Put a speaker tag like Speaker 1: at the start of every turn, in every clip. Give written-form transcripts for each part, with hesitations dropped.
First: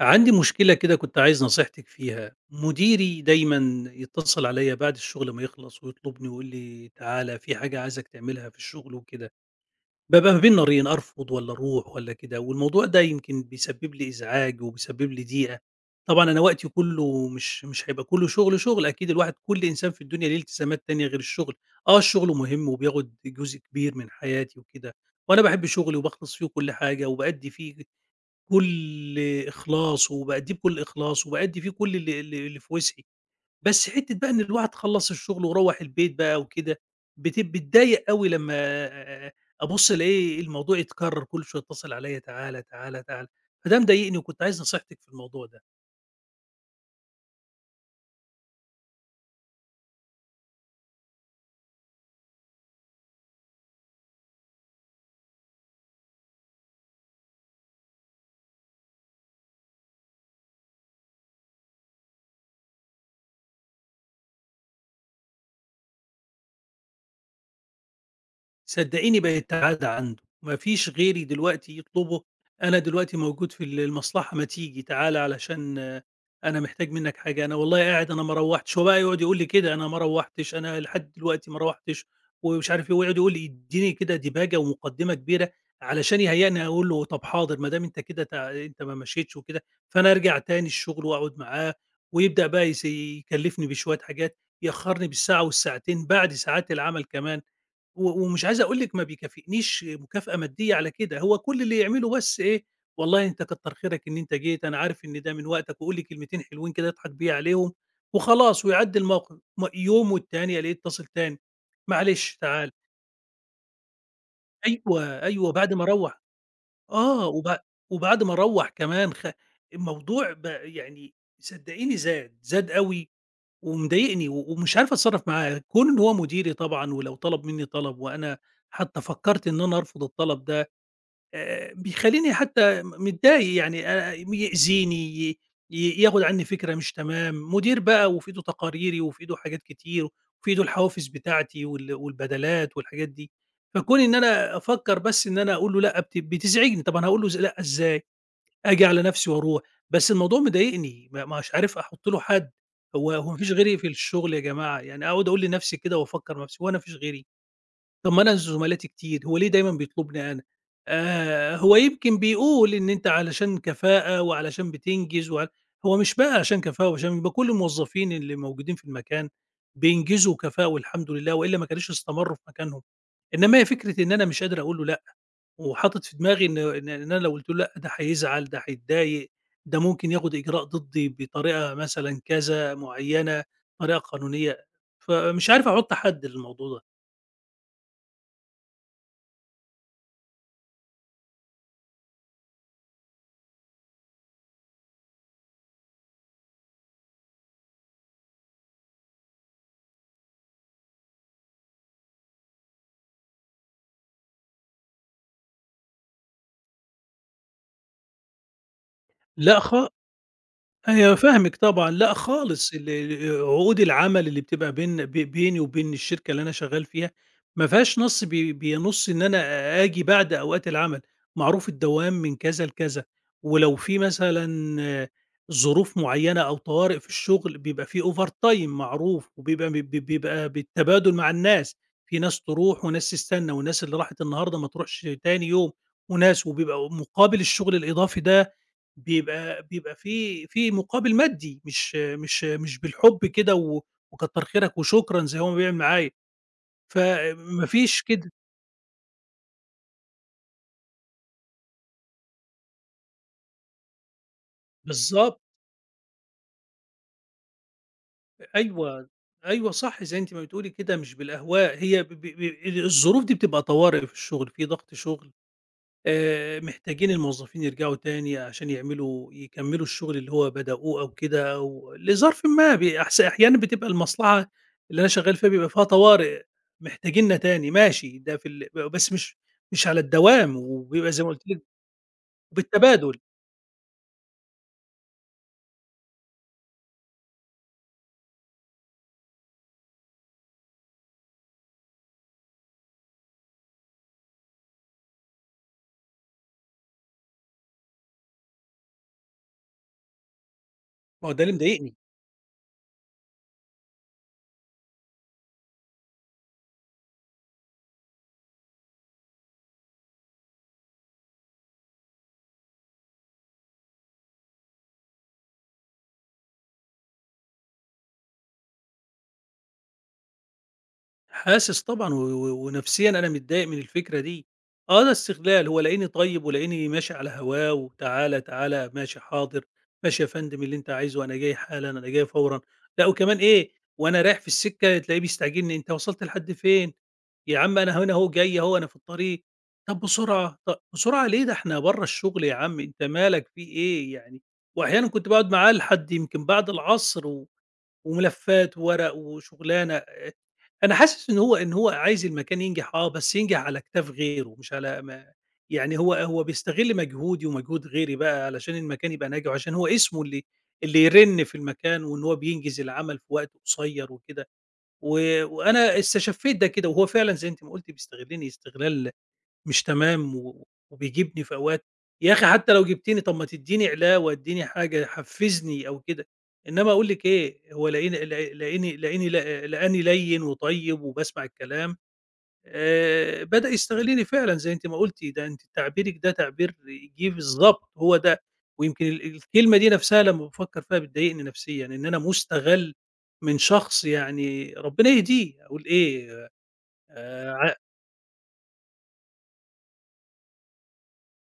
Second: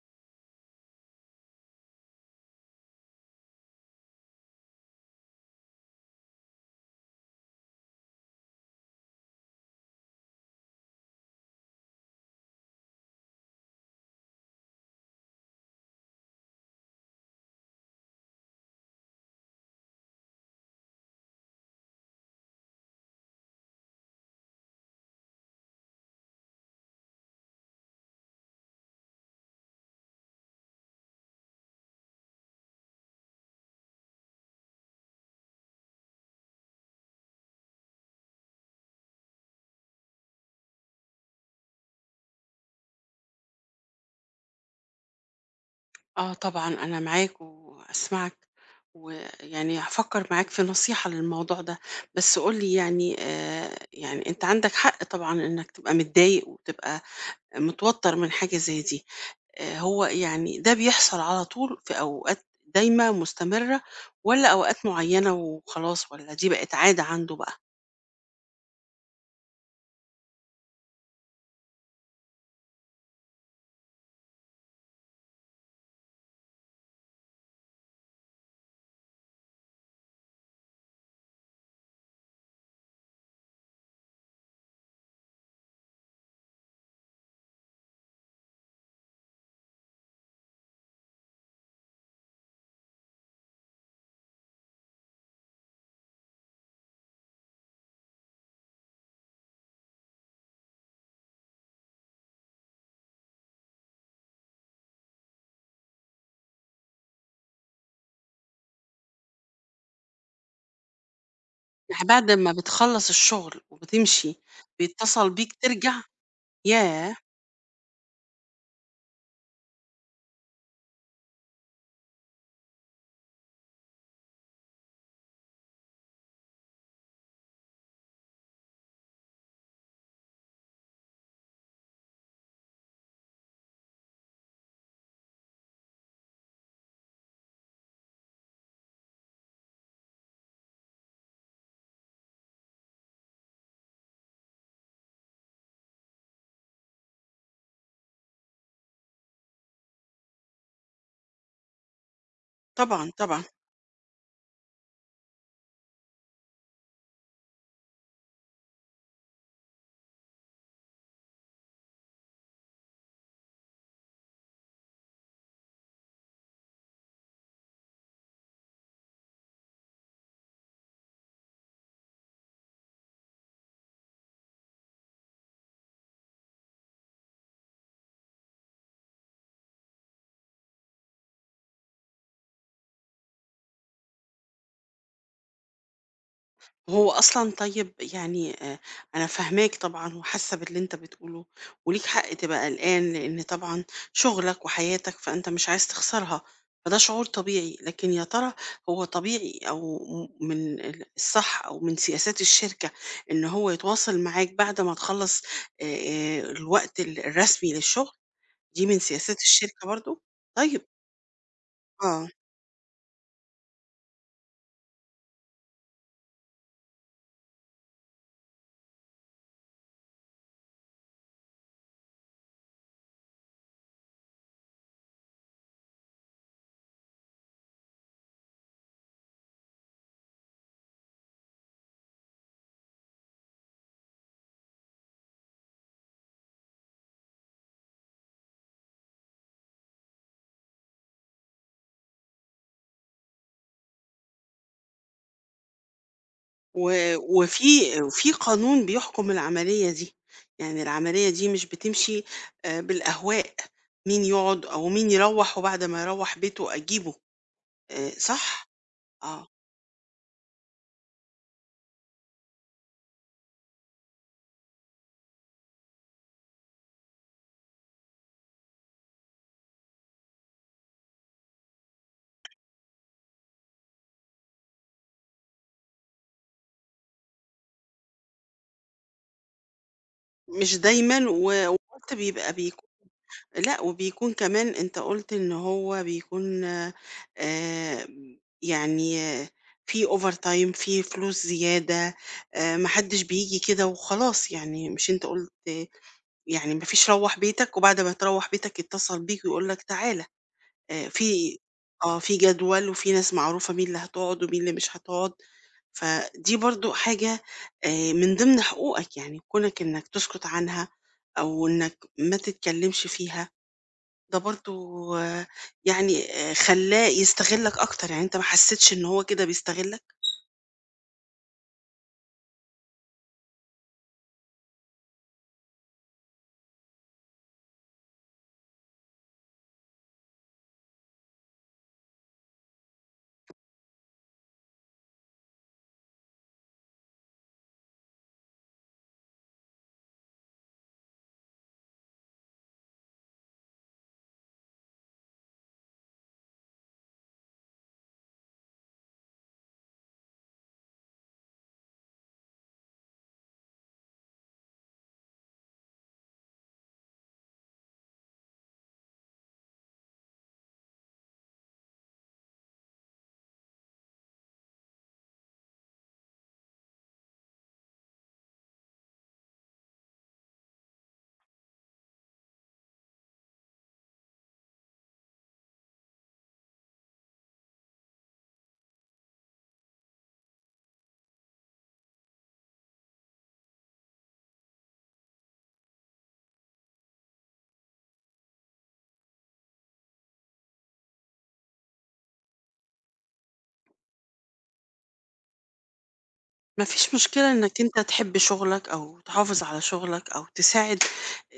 Speaker 1: عندي مشكلة كده كنت عايز نصيحتِك فيها، مديري دايمًا يتصل عليَّ بعد الشغل ما يخلص ويطلبني ويقول لي: "تعالَ في حاجة عايزك تعملها في الشغل وكده." بابقى ما بين نارين أرفض والّا أروح والّا كده، والموضوع ده يمكن بيسبب لي إزعاج وبيسبب لي ضيقة. طبعًا أنا وقتي كله مش هيبقى كله شغل، شغل، أكيد الواحد كل إنسان في الدنيا ليه التزامات تانية غير الشغل. آه، الشغل مهم وبياخد جزء كبير من حياتي وكده، وأنا باحب شغلي وباخلص فيه وكل حاجة وبأدّي فيه بكل إخلاص، وبأدّيه بكل إخلاص، وبأدّي فيه كل اللي في وسعي، بس حتّة بقى إن الواحد خلّص الشغل وروّح البيت بقى وكده، باتضايق أوي لمّا آآ أبُص ألاقي الموضوع يتكرر كل شوية يتصل عليّا تعالَ، تعالَ، تعالَ، فده مضايقني وكنت عايز نصيحتِك في الموضوع ده.
Speaker 2: آه طبعًا أنا معاك وأسمعك، ويعني هافكّر معاك في نصيحة للموضوع ده. بس قُل لي يعني يعني أنت عندك حق طبعًا إنّك تبقى متضايق وتبقى متوتّر من حاجة زي دي. هو يعني ده بيحصل على طول في أوقات دايمة مستمرة والّا أوقات معيّنة وخلاص والّا دي بقت عادة عنده بقى؟
Speaker 1: صدّقيني بقت عادة عنده، ما فيش غيري دلوقتي يطلبه، أنا دلوقتي موجود في المصلحة ما تيجي تعالَ علشان آه، أنا محتاج منّك حاجة، أنا والله قاعد أنا ما روّحتش، هو بقى يقعد يقول لي كده أنا ما روّحتش، أنا لحد دلوقتي ما روّحتش ومش عارف إيه، ويقعد يقول لي يدّيني كده ديباجة ومقدّمة كبيرة علشان يهيّئني أقول له طب حاضر ما دام أنت كده أنت ما مشيتش وكده، فأنا أرجع تاني الشغل وأقعد معاه ويبدأ بقى يكلّفني بشوية حاجات، يأخّرني بالساعة والساعتين بعد ساعات العمل كمان. و ومش عايز أقول لِك ما بيكافئنيش مكافأة مادية على كده، هو كل اللي يعمله بس إيه، والله أنت كتّر خيرك إن أنت جيت، أنا عارف إن ده من وقتك، وقُل لي كلمتين حلوين كده أضحك بيه عليهم وخلاص ويعدّي الموقف، يوم والتاني ألاقيه اتصل تاني،
Speaker 2: يعني بعد
Speaker 1: معلش
Speaker 2: ما
Speaker 1: تعالَ،
Speaker 2: بتخلّص الشغل وبتمشي
Speaker 1: أيوه،
Speaker 2: بيتصل بيك
Speaker 1: أيوه بعد ما
Speaker 2: ترجع؟
Speaker 1: أروّح
Speaker 2: ياه!
Speaker 1: آه، وبعد ما أروّح كمان الموضوع بقى يعني صدقيني زاد، زاد أوي ومضايقني و ومش عارف أتصرّف معاه، كون إن هو مديري طبعًا ولو طلب منّي طلب وأنا حتى فكّرت إن أنا أرفض الطلب ده بيخلّيني حتى متضايق يعني يأذيني ي ي ياخُد عنّي فكرة مش تمام، مدير بقى وفي إيده تقاريري وفي إيده حاجات كتير وفي إيده الحوافز بتاعتي والبدلات والحاجات دي، فكون إن أنا أفكّر بس إن أنا أقول له لأ بتزعجني، طب أنا هاقول له لأ إزاي؟ آجي على نفسي وأروح، بس الموضوع مضايقني ما مش عارف أحُط له حد،
Speaker 2: طبعًا،
Speaker 1: هو ما
Speaker 2: طبعًا.
Speaker 1: فيش غيري في الشغل يا جماعة؟ يعني أقعد أقول لنفسي كده وأفكّر مع نفسي هو أنا ما فيش غيري؟ طَب ما أنا زملاتي كتير، هو ليه دايمًا بيطلبني أنا؟ هو يمكن بيقول إن أنت علشان كفاءة وعلشان بتنجز هو مش بقى عشان كفاءة وعشان يبقى كل الموظفين اللي موجودين في المكان بينجزوا كفاءة والحمد لله، وإلا ما كانوش استمرّوا في مكانهم، إنما هي فكرة إن أنا مش قادر أقول له لأ. وحاطط في دماغي إن أنا لو قُلت له لأ، ده هيزعل، ده هيتضايق، ده ممكن ياخد إجراء ضدّي بطريقة مثلًا كذا معيّنة، طريقة قانونية، فمش عارف أحُط حد للموضوع ده.
Speaker 2: هو أصلًا طيب يعني أنا فاهماك طبعًا وحاسة باللي أنت بتقوله، وليك حق تبقى قلقان لإن طبعًا شغلك وحياتك فأنت مش عايز تخسرها، فده شعور طبيعي. لكن يا ترى هو طبيعي أو من الصح أو من سياسات الشركة إن هو يتواصل معاك بعد ما تخلّص الوقت الرسمي للشغل؟ دي من سياسات
Speaker 1: لأ
Speaker 2: الشركة
Speaker 1: خا
Speaker 2: برضه؟ طيب.
Speaker 1: أيوه فاهمِك طبعًا، لأ
Speaker 2: آه.
Speaker 1: خالص ال عقود العمل اللي بتبقى بيني وبين الشركة اللي أنا شغال فيها، ما فيهاش نص بينُص إن أنا آجي بعد أوقات العمل، معروف الدوام من كذا لكذا، ولو في مثلًا ظروف معيّنة أو طوارئ في الشغل بيبقى في overtime معروف، وبيبقى بي بي بيبقى بالتبادل مع الناس، في ناس تروح وناس تستنى، والناس اللي راحت النهارده ما تروحش تاني يوم، وناس وبيبقى مقابل الشغل الإضافي ده بيبقى في مقابل مادي، مش بالحُب كده و وكتّر خيرك وشكرًا زي هو ما بيعمل معايا،
Speaker 2: و
Speaker 1: فما
Speaker 2: وفي
Speaker 1: فيش كده
Speaker 2: وفي قانون بيحكم العملية دي. يعني العملية دي مش بتمشي بالأهواء، مين يقعد أو مين
Speaker 1: بالضبط،
Speaker 2: يروّح وبعد ما يروّح بيته أجيبه صح؟
Speaker 1: أيوه،
Speaker 2: آه،
Speaker 1: أيوه صح زي أنتِ ما بتقولي كده مش بالأهواء، هي ب ب ب الظروف دي بتبقى طوارئ في الشغل، في ضغط شغل محتاجين الموظفين يرجعوا تاني عشان يعملوا يكمّلوا الشغل اللي هو بدأوه أو كده أو لظرف ما أحس أحيانًا بتبقى المصلحة اللي أنا شغّال فيها بيبقى فيها طوارئ محتاجيننا تاني ماشي، ده في ال ب بس مش مش على الدوام
Speaker 2: مش
Speaker 1: وبيبقى زي
Speaker 2: دايمًا
Speaker 1: ما
Speaker 2: و
Speaker 1: قُلت لِك
Speaker 2: وقُلت بيكون
Speaker 1: بالتبادل،
Speaker 2: لأ. وبيكون كمان، أنت قُلت إن هو بيكون يعني آه، في overtime في فلوس زيادة. ما حدش بييجي كده وخلاص. يعني مش أنت قُلت يعني ما فيش روّح بيتك وبعد ما تروّح بيتك يتصل بيك ويقول لك تعالَ
Speaker 1: ما هو ده اللي
Speaker 2: في
Speaker 1: مضايقني.
Speaker 2: آه، في جدول وفي ناس معروفة مين اللي هتقعد ومين اللي مش هتقعد. فدي برضه حاجة من ضمن حقوقك. يعني كونك إنك تسكت عنها أو إنك ما تتكلمش فيها، ده برضه يعني خلّاه يستغلّك أكتر. يعني أنت ما حسيتش إن هو كده بيستغلّك؟
Speaker 1: حاسس طبعًا و و ونفسيًا أنا متضايق من الفكرة دي، آه ده استغلال، هو لاقيني طيب ولاقيني ماشي على هواه وتعالَ، تعالَ، ماشي حاضر، ماشي يا فندم اللي أنت عايزه أنا جاي حالًا، أنا جاي فورًا، لأ وكمان إيه وأنا رايح في السكة تلاقيه بيستعجلني، أنت وصلت لحد فين؟ يا عم أنا هنا أهو جاي أهو أنا في الطريق، طب بسرعة، طب بسرعة ليه ده إحنا برّه الشغل يا عم أنت مالك في إيه يعني؟ وأحيانًا كنت باقعد معاه لحد يمكن بعد العصر و وملفات وورق وشغلانة أنا حاسس إن هو عايز المكان ينجح آه، بس ينجح على أكتاف غيره مش على ما يعني هو بيستغل مجهودي ومجهود غيري بقى علشان المكان يبقى ناجح، وعشان هو اسمه اللي يرن في المكان وإن هو بينجز العمل في وقت قصير وكده، و وأنا استشفيت ده كده وهو فعلًا زي أنتِ ما قُلتِ بيستغلني استغلال مش تمام و وبيجيبني في أوقات، يا أخي حتى لو جبتيني طَب ما تدّيني علاوة، ادّيني حاجة، حفّزني أو كده، إنّما أقول لِك إيه، هو لاقيني لا لاقيني لاقيني لا لقاني لَيِّن وطيب وباسمع الكلام، بدأ يستغلني فعلًا زي أنتِ ما قُلتِ، ده أنتِ تعبيرِك ده تعبير جِه بالضبط، هو ده، ويمكن الكلمة دي نَفْسها لمّا بافكّر فيها بتضايقني نَفسيًا، إن أنا مُستغَل من شخص يعني ربنا يهديه، أقول إيه،
Speaker 2: ما فيش مشكلة
Speaker 1: ع
Speaker 2: إنك أنت تحب شغلك أو تحافظ على شغلك أو تساعد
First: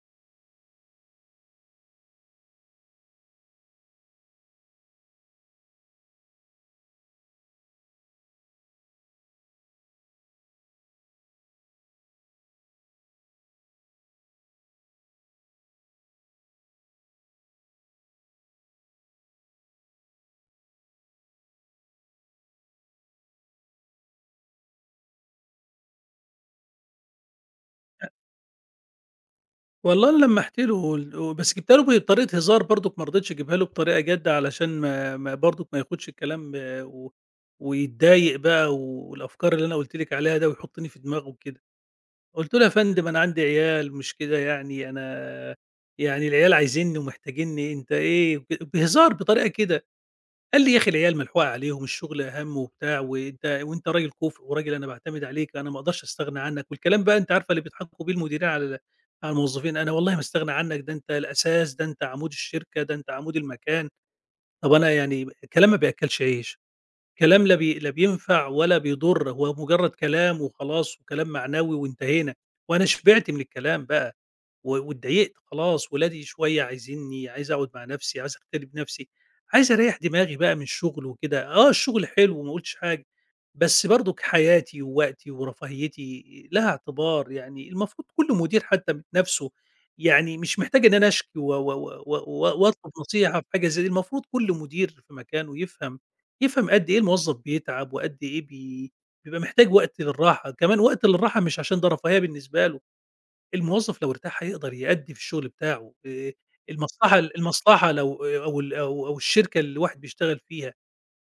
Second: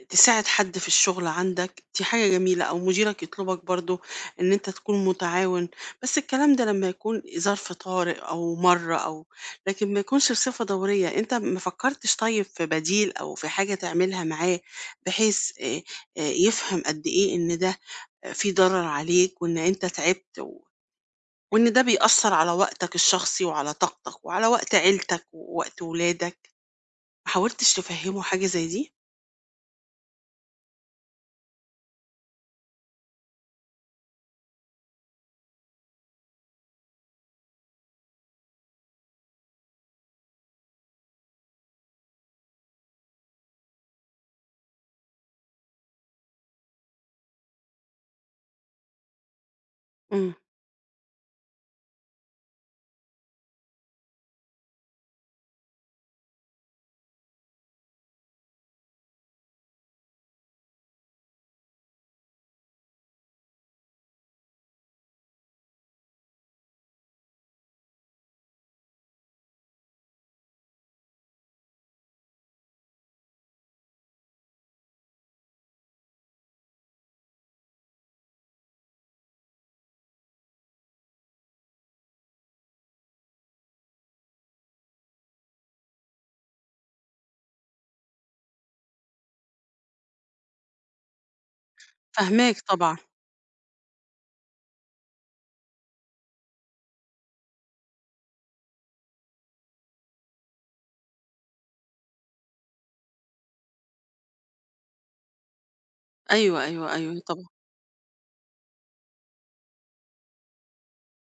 Speaker 2: تساعد حد في الشغل عندك. دي حاجة جميلة، أو مديرك يطلبك برضو إن أنت تكون متعاون، بس الكلام ده لما يكون ظرف طارئ أو مرة، أو لكن ما يكونش بصفة دورية. أنت ما فكرتش طيب في بديل أو في حاجة تعملها معاه بحيث يفهم قد إيه إن ده في ضرر عليك وإن أنت تعبت وإن ده بيأثّر على وقتك الشخصي وعلى طاقتك وعلى وقت عيلتك ووقت ولادك؟ ما حاولتش تفهّمه حاجة زي دي؟
Speaker 1: والله أنا لمّحت له وبس جِبتها له بطريقة هزار برضُك ما رضيتش أجيبها له بطريقة جَد علشان ما ما برضُك ما ياخُدش الكلام آه، و ويتضايق بقى والأفكار اللي أنا قُلت لِك عليها ده ويحُطّني في دماغه وكده. قُلت له: "يا فندم أنا عندي عيال مش كده يعني أنا يعني العيال عايزينّي ومحتاجينّي، أنت إيه؟" بهزار بطريقة كده.
Speaker 2: إمم.
Speaker 1: قال لي: "يا أخي العيال ملحوقة عليهم، الشغل أهم وبتاع، وأنت وأنت راجل كُفء وراجل أنا باعتمد عليك، أنا ما أقدرش أستغنى عنك." والكلام بقى أنتِ عارفة اللي بيضحكوا بيه المديرين على على الموظفين، "أنا والله ما أستغنى عنك، ده أنت الأساس، ده أنت عمود الشركة، ده أنت عمود المكان." طب أنا يعني كلام ما بيأكّلش عيش، كلام لا بينفع ولا بيضُر، هو مجرد كلام وخلاص وكلام معنوي وانتهينا، وأنا شبعت من الكلام بقى. و واتضايقت خلاص، ولادي شوية عايزينّي، عايز أقعد مع نَفْسي، عايز أغتني بنَفْسي، عايز أريّح دماغي بقى من الشغل وكده. آه، الشغل حلو ما قُلتش حاجة، بس برضُك حياتي ووقتي ورفاهيتي لها اعتبار، يعني المفروض كل مدير حتّى من نَفْسه يعني مش محتاج إن أنا أشكي و و و و
Speaker 2: فاهماك
Speaker 1: و وأطلب
Speaker 2: طبعًا.
Speaker 1: نصيحة في حاجة زي دي، المفروض كل مدير في مكانه يفهم يفهم قد إيه الموظف بيتعب وقد إيه بيبقى محتاج وقت للراحة، كمان وقت للراحة مش عشان ده رفاهية بالنسبة له، الموظف لو ارتاح هيقدر يأدّي في الشغل بتاعه،
Speaker 2: أيوه، أيوه، أيوه،
Speaker 1: المصلحة
Speaker 2: أيوه طبعًا.
Speaker 1: المصلحة لو أو ال أو أو الشركة اللي الواحد بيشتغل فيها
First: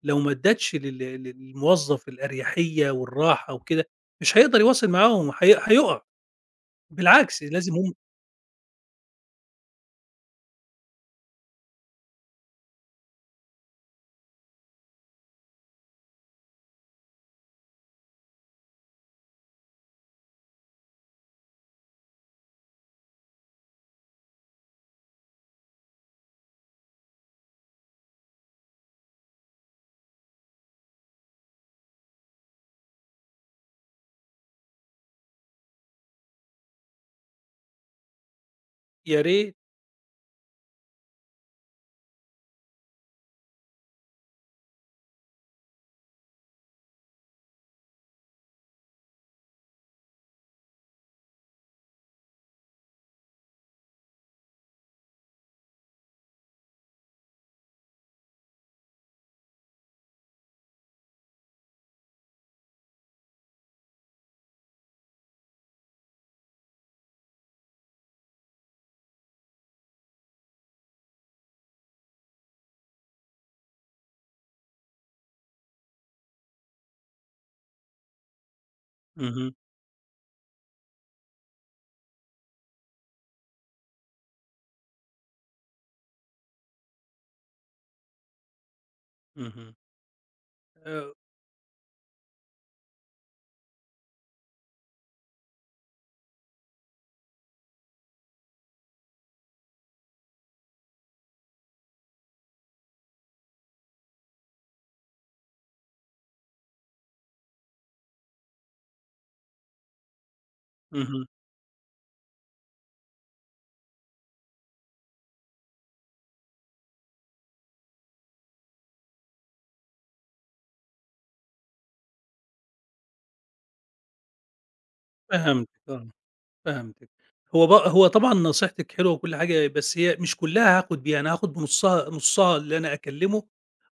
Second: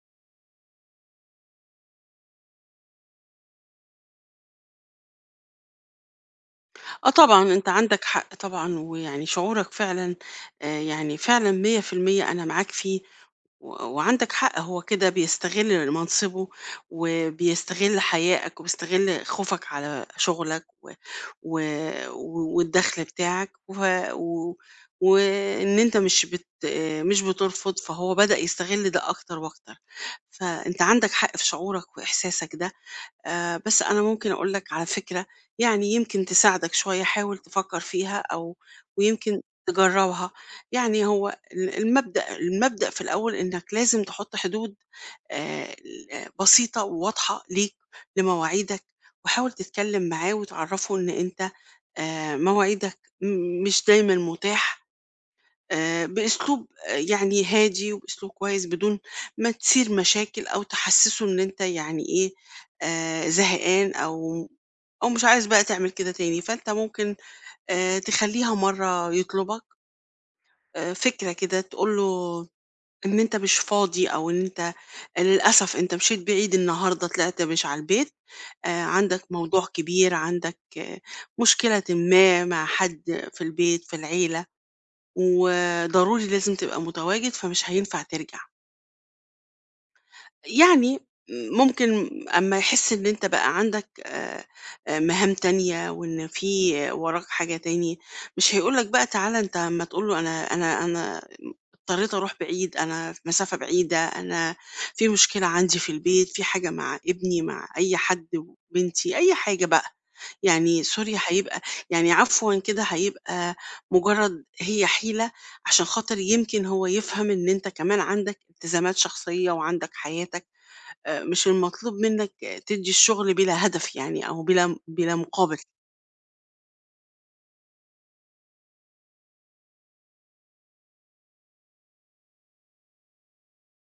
Speaker 1: لو ما ادّتش للموظف الأريحية والراحة وكده، مش هيقدر يواصل معاهم هيُقع،
Speaker 2: آه طبعًا
Speaker 1: بالعكس
Speaker 2: أنت
Speaker 1: لازم هم
Speaker 2: عندك حق طبعًا، ويعني شعورك فعلًا يعني فعلًا 100% أنا معاك فيه. و- وعندك حق، هو كده بيستغل منصبه وبيستغل حيائك وبيستغل خوفك على شغلك و... و... و- والدخل بتاعك وان انت مش بت... مش بترفض، فهو بدأ يستغل ده اكتر واكتر. فانت عندك حق في شعورك واحساسك ده. آه، بس أنا ممكن أقول لك على فكرة، يعني يمكن تساعدك شوية، حاول تفكر فيها أو
Speaker 1: يا
Speaker 2: ويمكن
Speaker 1: ريت.
Speaker 2: تجربها. يعني هو المبدأ في الأول إنك لازم تحط حدود آه، بسيطة وواضحة ليك لمواعيدك. وحاول تتكلم معاه وتعرفه إن أنت مواعيدك مش دايما متاح، بأسلوب يعني هادي وبأسلوب كويس، بدون ما تثير مشاكل أو تحسّسه إن أنت يعني إيه، زهقان أو مش عايز بقى تعمل كده تاني. فأنت ممكن تخلّيها مرّة يطلبك فكرة كده، تقول له إن أنت مش فاضي، أو إن أنت للأسف أنت مشيت بعيد النهارده، طلعت مش على البيت. عندك
Speaker 1: اهم،
Speaker 2: موضوع كبير، عندك مشكلةٍ ما مع حد في البيت، في العيلة، وضروري لازم تبقى متواجد فمش هينفع ترجع.
Speaker 1: اهم،
Speaker 2: يعني
Speaker 1: آآ
Speaker 2: ممكن أما يحس إن أنت بقى عندك مهام تانية وإن في وراك حاجة تاني، مش هيقولك بقى تعالى. أنت أما تقوله أنا اضطريت أروح بعيد، أنا في مسافة بعيدة، أنا في مشكلة عندي في البيت، في حاجة مع ابني، مع أي حد، بنتي، أي حاجة بقى. يعني سوري
Speaker 1: اهم،
Speaker 2: هيبقى، يعني عفوا، كده هيبقى مجرد هي حيلة عشان خاطر يمكن هو يفهم إن أنت كمان عندك التزامات شخصية وعندك حياتك. مش المطلوب منك تدّي الشغل بلا هدف يعني، أو بلا مقابل.
Speaker 1: فهمتِك آه، فهمتِك. هو طبعًا نصيحتِك حلوة وكل حاجة، بس هي مش كلّها هاخُد بيها، أنا هاخُد نُصّها اللي أنا أكلّمه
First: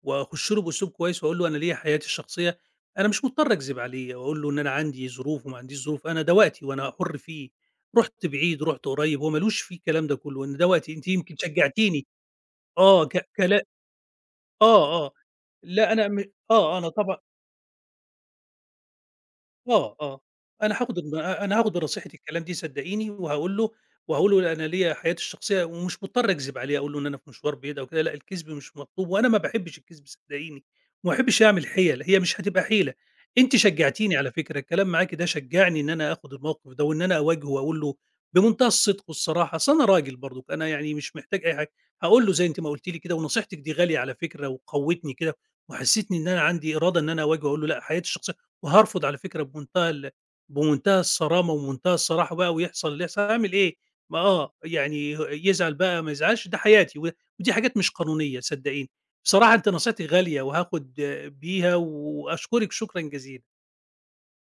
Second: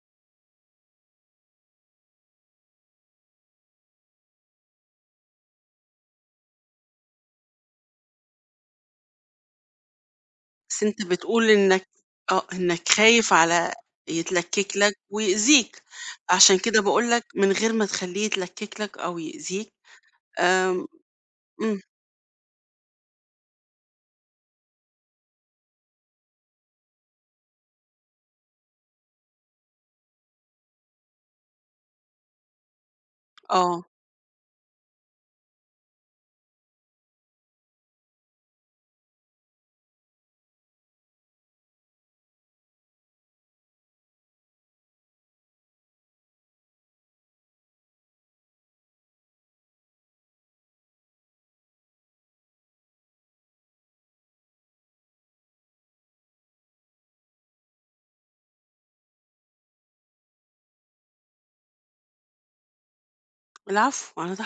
Speaker 1: واخش له باسلوب كويس واقول له انا ليا حياتي الشخصيه انا مش مضطر اكذب عليه واقول له ان انا عندي ظروف وما عنديش ظروف انا ده وقتي وانا حر فيه رحت بعيد رحت قريب هو ملوش في الكلام ده كله ان ده
Speaker 2: بس
Speaker 1: وقتي
Speaker 2: أنت
Speaker 1: انت يمكن
Speaker 2: بتقول إنك
Speaker 1: شجعتيني
Speaker 2: إنك خايف
Speaker 1: كلا
Speaker 2: على يتلكّك لك
Speaker 1: اه اه
Speaker 2: ويأذيك،
Speaker 1: لا انا م... اه
Speaker 2: عشان
Speaker 1: آه،
Speaker 2: كده
Speaker 1: انا
Speaker 2: باقول
Speaker 1: طبعا
Speaker 2: لك من غير ما تخلّيه يتلكّك لك أو يأذيك.
Speaker 1: آه، آه،
Speaker 2: آمم.
Speaker 1: أنا هاخد
Speaker 2: إمم.
Speaker 1: بنصيحة الكلام دي صدقيني، وهاقول له أنا ليّا حياتي الشخصية ومش مضطر أكذب عليه، أقول له إن أنا في مشوار بعيد أو كده، لأ الكذب مش مطلوب، وأنا ما باحبش الكذب صدقيني، وما باحبش أعمل حِيَل، هي مش هتبقى حيلة. أنتِ
Speaker 2: آه.
Speaker 1: شجعتيني على فكرة، الكلام معاكِ ده شجعني إن أنا آخد الموقف ده، وإن أنا أواجهه وأقول له بمنتهى الصدق والصراحة، أصل أنا راجل برضُك، أنا يعني مش محتاج أي حاجة، هاقول له زي أنتِ ما قلتِ لي كده، ونصيحتك دي غالية على فكرة وقوّتني كده، وحسّستني إن أنا عندي إرادة إن أنا أواجهه، وأقول له لأ حياتي الشخصية وهارفض على فكرة بمنتهى الصرامة ومنتهى الصراحة بقى ويحصل اللي يحصل، هاعمل إيه؟ ما آه، يعني يزعل بقى ما يزعلش ده حياتي و ودي حاجات مش قانونية صدقيني. بصراحة أنتِ نصيحتِك غالية وهاخد بيها وأشكرِك شكرًا جزيلًا.
Speaker 2: العفو، أنا